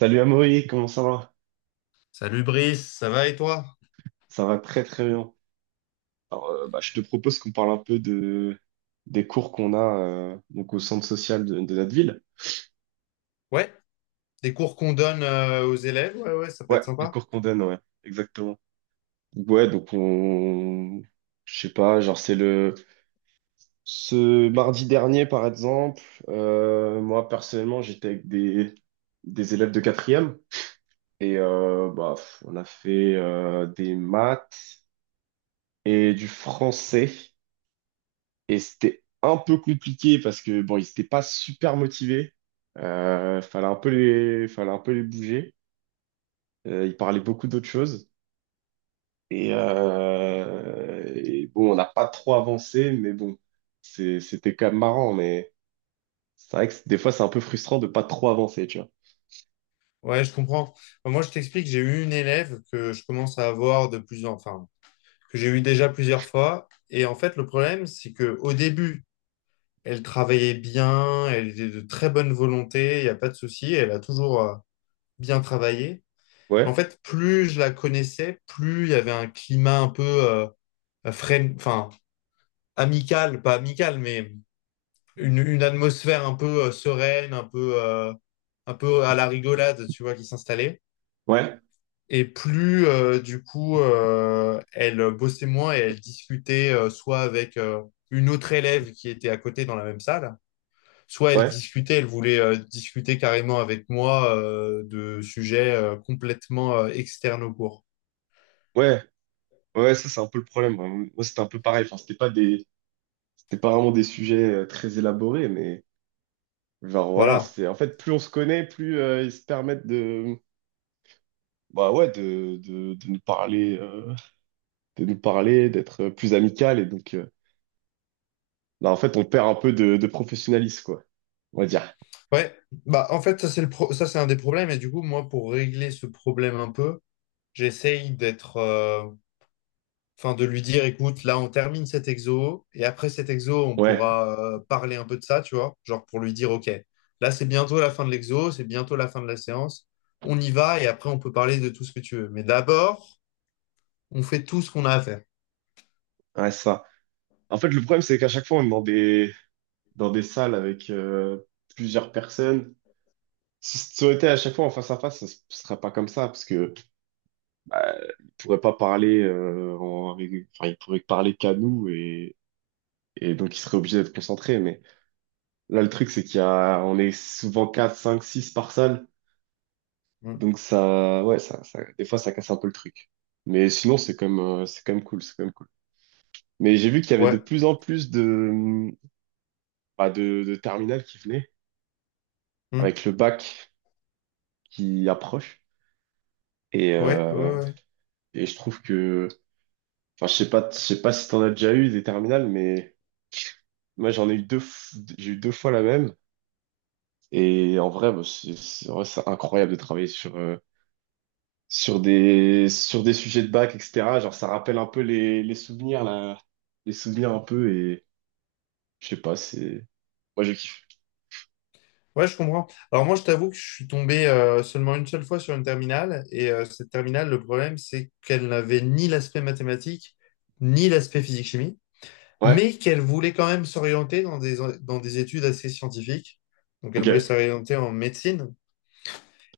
Salut Amaury, comment ça va? Salut Brice, ça va et toi? Ça va très très bien. Alors, je te propose qu'on parle un peu de des cours qu'on a donc au centre social de notre ville. Ouais, des cours qu'on donne aux élèves, ouais, ça peut Ouais, être les sympa. cours qu'on donne, ouais, exactement. Ouais, donc on, je sais pas, genre c'est le ce mardi dernier par exemple. Moi personnellement, j'étais avec des élèves de quatrième et on a fait des maths et du français. Et c'était un peu compliqué parce que bon, ils n'étaient pas super motivés. Fallait un peu les bouger. Ils parlaient beaucoup d'autres choses. Et bon, on n'a pas trop avancé, mais bon, c'était quand même marrant. Mais c'est vrai que des fois, c'est un peu frustrant de pas trop avancer, tu vois. Ouais, je comprends. Enfin, moi, je t'explique, j'ai eu une élève que je commence à avoir de plus en, enfin, que j'ai eu déjà plusieurs fois. Et en fait, le problème, c'est que au début, elle travaillait bien, elle était de très bonne volonté, il n'y a pas de souci, elle a toujours bien travaillé. En Ouais, fait, plus je la connaissais, plus il y avait un climat un peu enfin, amical, pas amical, mais une atmosphère un peu sereine, un peu à la rigolade, tu vois, qui s'installait. ouais, Et plus, du coup, elle bossait moins et elle discutait soit avec une autre élève qui était à côté dans la même salle, soit elle ouais, discutait, elle voulait discuter carrément avec moi de sujets complètement externes au cours. ouais, ouais. Ça, c'est un peu le problème. Moi, c'était un peu pareil. Enfin, c'était pas vraiment des sujets très élaborés, mais genre voilà. Voilà. C'est en fait, plus on se connaît, plus ils se permettent de bah ouais, de nous parler, d'être plus amical. Et donc, là, en fait, on perd un peu de professionnalisme, quoi. On va dire. Ouais, bah en fait ça c'est le ça c'est un des problèmes et du coup moi pour régler ce problème un peu, j'essaye d'être enfin, de lui dire, écoute, là, on termine cet exo, et après cet exo, on Ouais, pourra parler un peu de ça, tu vois, genre pour lui dire, OK, là, c'est bientôt la fin de l'exo, c'est bientôt la fin de la séance, on y va, et après, on peut parler de tout ce que tu veux. Mais d'abord, on fait tout ce qu'on a à faire. ouais, ça. En fait, le problème, c'est qu'à chaque fois, on est dans des, salles avec plusieurs personnes. Si ça aurait été à chaque fois en face à face, ça ne serait pas comme ça, parce que euh, ils pourraient pas parler, enfin, ils pourraient parler qu'à nous et, donc ils seraient obligés d'être concentrés. Mais là, le truc, c'est on est souvent 4, 5, 6 par salle. Mm. Donc ça, ouais, des fois ça casse un peu le truc. Mais sinon c'est quand même cool, c'est quand même cool. Mais j'ai vu qu'il y avait de Ouais. plus en plus de, bah, de terminales qui venaient Mm. avec le bac qui approche. Et, Ouais, ouais, euh, ouais. et je trouve que, enfin je sais pas si t'en as déjà eu des terminales, mais moi j'en ai eu j'ai eu deux fois la même. Et en vrai, bah, en vrai, c'est incroyable de travailler sur sur des sujets de bac, etc. Genre ça rappelle un peu les souvenirs là les souvenirs un peu. Je sais pas, c'est... Moi, je kiffe. Ouais, je comprends. Alors moi, je t'avoue que je suis tombé seulement une seule fois sur une terminale, et cette terminale, le problème, c'est qu'elle n'avait ni l'aspect mathématique, ni l'aspect physique-chimie, Ouais? mais qu'elle voulait quand même s'orienter dans des études assez scientifiques. Donc, elle voulait Ok. s'orienter en médecine.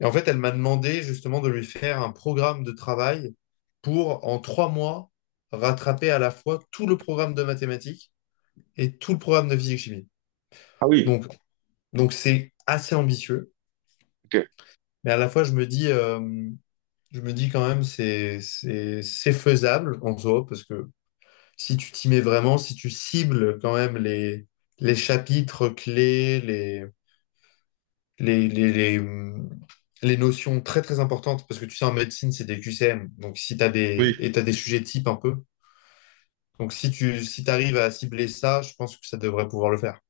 Et en fait, elle m'a demandé justement de lui faire un programme de travail pour, en trois mois, rattraper à la fois tout le programme de mathématiques et tout le programme de physique-chimie. Ah oui, Donc, donc c'est assez ambitieux, ok. mais à la fois, je me dis quand même, c'est faisable en soi, parce que si tu t'y mets vraiment, si tu cibles quand même les chapitres clés, les, les, les, hum, les notions très très importantes, parce que tu sais, en médecine, c'est des QCM, donc si t'as des, Oui. et t'as des sujets types un peu. Donc si tu si t'arrives à cibler ça, je pense que ça devrait pouvoir le faire.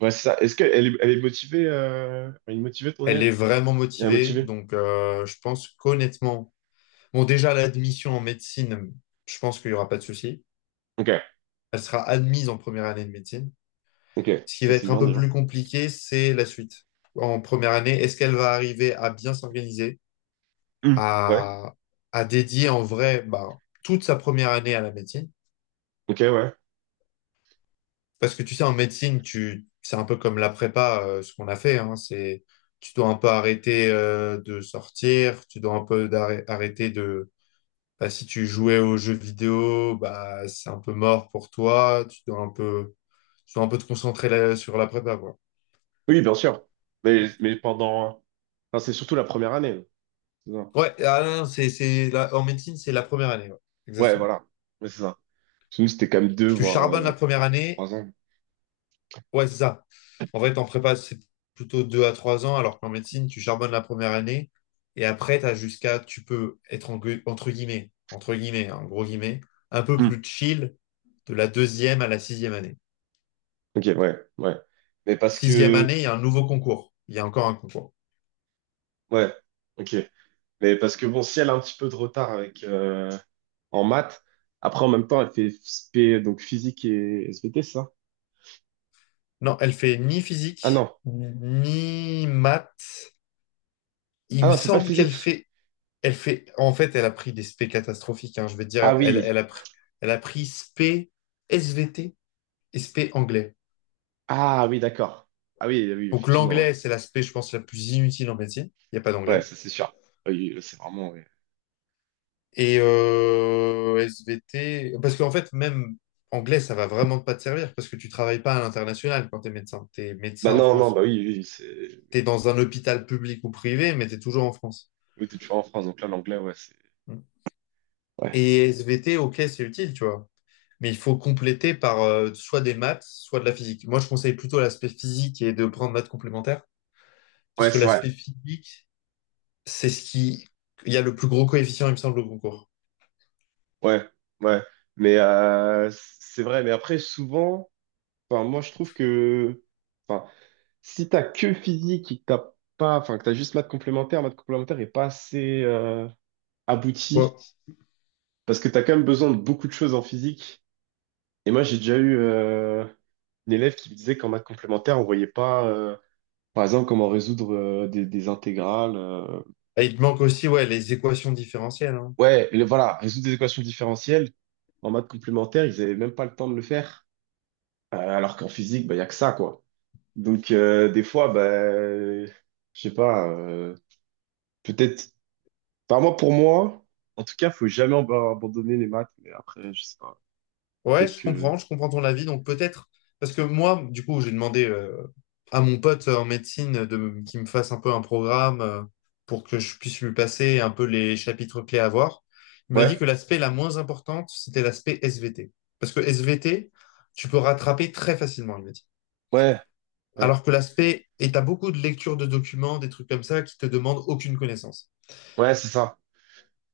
Ouais, c'est ça. Est-ce elle est motivée, ton Elle élève? est vraiment Elle est motivée, motivée? donc je pense qu'honnêtement, bon déjà l'admission en médecine, je pense qu'il n'y aura pas de souci. Ok. Elle sera admise en première année de médecine. Ok. Ce qui Ça, va c'est être un bien, peu déjà. plus compliqué, c'est la suite. En première année, est-ce qu'elle va arriver à bien s'organiser? Hmm. Ouais. À, à dédier en vrai bah, toute sa première année à la médecine. Ok, ouais. Parce que tu sais, en médecine, tu, c'est un peu comme la prépa, ce qu'on a fait. Hein, c'est, tu dois un peu arrêter de sortir, tu dois un peu arrêter de... Bah, si tu jouais aux jeux vidéo, bah, c'est un peu mort pour toi. Tu dois un peu, tu dois un peu te concentrer sur la prépa, quoi. Oui, bien sûr. Mais pendant... Enfin, c'est surtout la première année. C'est ça. Ouais, ah non, non, c'est, en médecine, c'est la première année. Ouais, Ouais, exactement. voilà. Ouais, c'est ça. Parce nous, c'était quand même 2, Tu voire charbonnes la première année. 3 ans. Ouais, c'est ça. En fait, en prépa, c'est plutôt 2 à 3 ans, alors qu'en médecine, tu charbonnes la première année et après, t'as jusqu'à, tu peux être en entre guillemets, hein, en gros guillemets, un peu Hmm. plus chill de la deuxième à la sixième année. Ok, ouais, ouais. Mais parce Sixième que... année, il y a un nouveau concours. Il y a encore un concours. Ouais. Ok. Mais parce que, bon, si elle a un petit peu de retard avec... en maths. Après, en même temps, elle fait SP, donc physique et SVT, c'est ça? Non, elle fait ni Ah non. physique, ni maths. Il Ah me non, elle fait pas semble qu'elle physique. fait, elle fait, en fait, elle a pris des spé catastrophiques, hein, je vais te dire, Ah oui. Elle a pris spé SVT et spé anglais. Ah oui, d'accord. Ah oui, oui, Donc effectivement, ouais. l'anglais, c'est l'aspect, je pense, la plus inutile en médecine. Il n'y a pas Ouais, d'anglais. ça c'est sûr. Ah oui, c'est vraiment, ouais. Et SVT, parce qu'en fait, même anglais, ça va vraiment pas te servir parce que tu travailles pas à l'international quand tu es médecin. Tu es Bah médecin en non, non, France. bah oui, oui, c'est... Tu es dans un hôpital public ou privé, mais tu es toujours en France. Oui, t'es toujours en France, donc là, l'anglais, ouais, c'est... Ouais, Et SVT, ok, c'est utile, tu vois. Mais il faut compléter par soit des maths, soit de la physique. Moi, je conseille plutôt l'aspect physique et de prendre maths complémentaires parce ouais, que c'est vrai. l'aspect physique, c'est ce qui... Il y a le plus gros coefficient, il me semble, au concours. Ouais, ouais. Mais c'est vrai, mais après, souvent, enfin, moi, je trouve que... Enfin, si t'as que physique et que t'as pas... Enfin, que t'as juste maths complémentaire est pas assez abouti. Ouais. Parce que tu as quand même besoin de beaucoup de choses en physique. Et moi, j'ai déjà eu une élève qui me disait qu'en maths complémentaire, on voyait pas, par exemple, comment résoudre des intégrales. Et il te manque aussi ouais, les équations différentielles, hein. Ouais, voilà, résoudre des équations différentielles. En maths complémentaire, ils avaient même pas le temps de le faire. Alors qu'en physique, bah, il y a que ça, quoi. Donc, des fois, bah, je sais pas, peut-être. Enfin, moi, pour moi, en tout cas, faut jamais abandonner les maths. Mais après, je sais pas. Ouais, Peut-être que. Je comprends ton avis. Donc peut-être, parce que moi, du coup, j'ai demandé à mon pote en médecine de, qu'il me fasse un peu un programme pour que je puisse lui passer un peu les chapitres clés à voir. Il m'a dit Ouais, que l'aspect la moins importante, c'était l'aspect SVT. Parce que SVT, tu peux rattraper très facilement, il m'a dit. ouais, ouais. Alors que l'aspect, et t'as beaucoup de lectures de documents, des trucs comme ça, qui te demandent aucune connaissance. Ouais, c'est ça.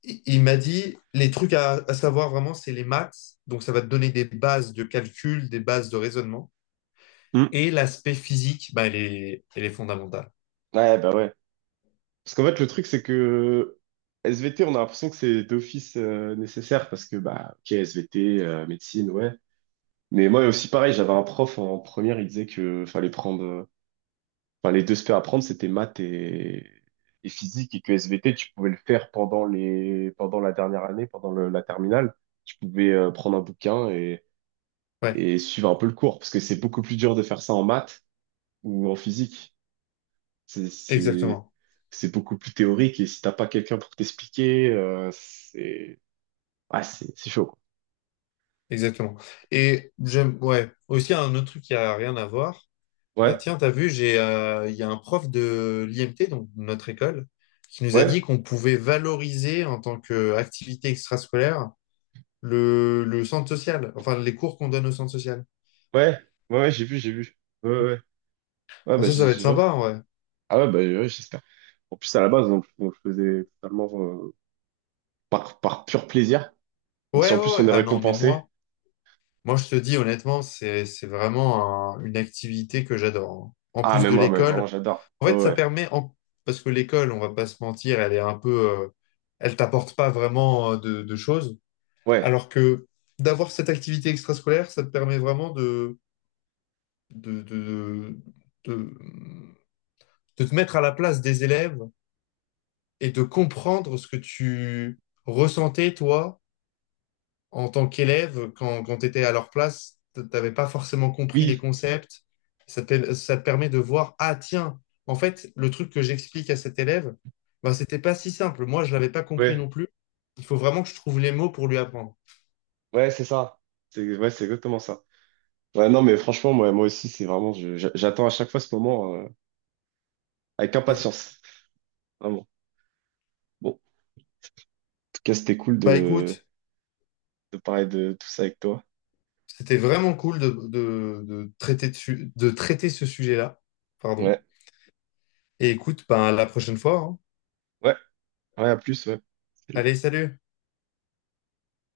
Il m'a dit, les trucs à savoir vraiment, c'est les maths. Donc, ça va te donner des bases de calcul, des bases de raisonnement. Et l'aspect physique, bah, elle est fondamentale. Ouais, bah ouais. Parce qu'en fait, le truc, c'est que SVT, on a l'impression que c'est d'office nécessaire parce que, bah, ok, SVT, médecine, ouais. Mais moi aussi, pareil, j'avais un prof en première, il disait que fallait prendre, enfin, les deux spé à prendre, c'était maths et, physique et que SVT, tu pouvais le faire pendant pendant la dernière année, pendant la terminale. Tu pouvais prendre un bouquin et, Ouais, suivre un peu le cours parce que c'est beaucoup plus dur de faire ça en maths ou en physique. C'est, c'est, exactement. c'est beaucoup plus théorique et si t'as pas quelqu'un pour t'expliquer, c'est, ouais, c'est chaud, quoi. Exactement. Et j'aime, ouais, aussi un autre truc qui a rien à voir. Ouais, Tiens, t'as vu, il y a un prof de l'IMT, donc de notre école, qui nous a ouais, dit qu'on pouvait valoriser en tant qu'activité extrascolaire le centre social, enfin les cours qu'on donne au centre social. ouais, ouais, ouais, j'ai vu, j'ai vu. Ouais, ouais, ouais, Ouais, bah, Enfin, ça va être ouais. sympa, ouais. Ah ouais, bah, ouais, ouais, j'espère. En plus, à la base, on le faisait totalement par pur plaisir. Donc, si Ouais, en ouais, plus ouais. on est Ah non, mais récompensé, moi, je te dis honnêtement, c'est vraiment une activité que j'adore, hein. En ah, plus mais de moi, mais vraiment, l'école, j'adore. en Ouais, fait, ça ouais, permet, parce que l'école, on va pas se mentir, elle est un peu, elle t'apporte pas vraiment de choses. ouais, Alors que d'avoir cette activité extrascolaire, ça te permet vraiment de, de, de, de te mettre à la place des élèves et de comprendre ce que tu ressentais, toi, en tant qu'élève, quand, quand tu étais à leur place, tu n'avais pas forcément compris les oui, concepts. Ça te permet de voir, ah tiens, en fait, le truc que j'explique à cet élève, bah, c'était pas si simple. Moi, je l'avais pas compris ouais, non plus. Il faut vraiment que je trouve les mots pour lui apprendre. ouais, c'est ça. C'est, ouais, c'est exactement ça. Ouais, non, mais franchement, moi, aussi, c'est vraiment, j'attends à chaque fois ce moment avec Mm. impatience. Vraiment. Bon. Tout cas, c'était cool Bah de, écoute, de parler de tout ça avec toi. c'était vraiment cool de traiter ce sujet-là. Pardon. Ouais, Et écoute, ben, à la prochaine fois, hein. ouais, ouais, à plus, ouais. Salut. Allez, salut!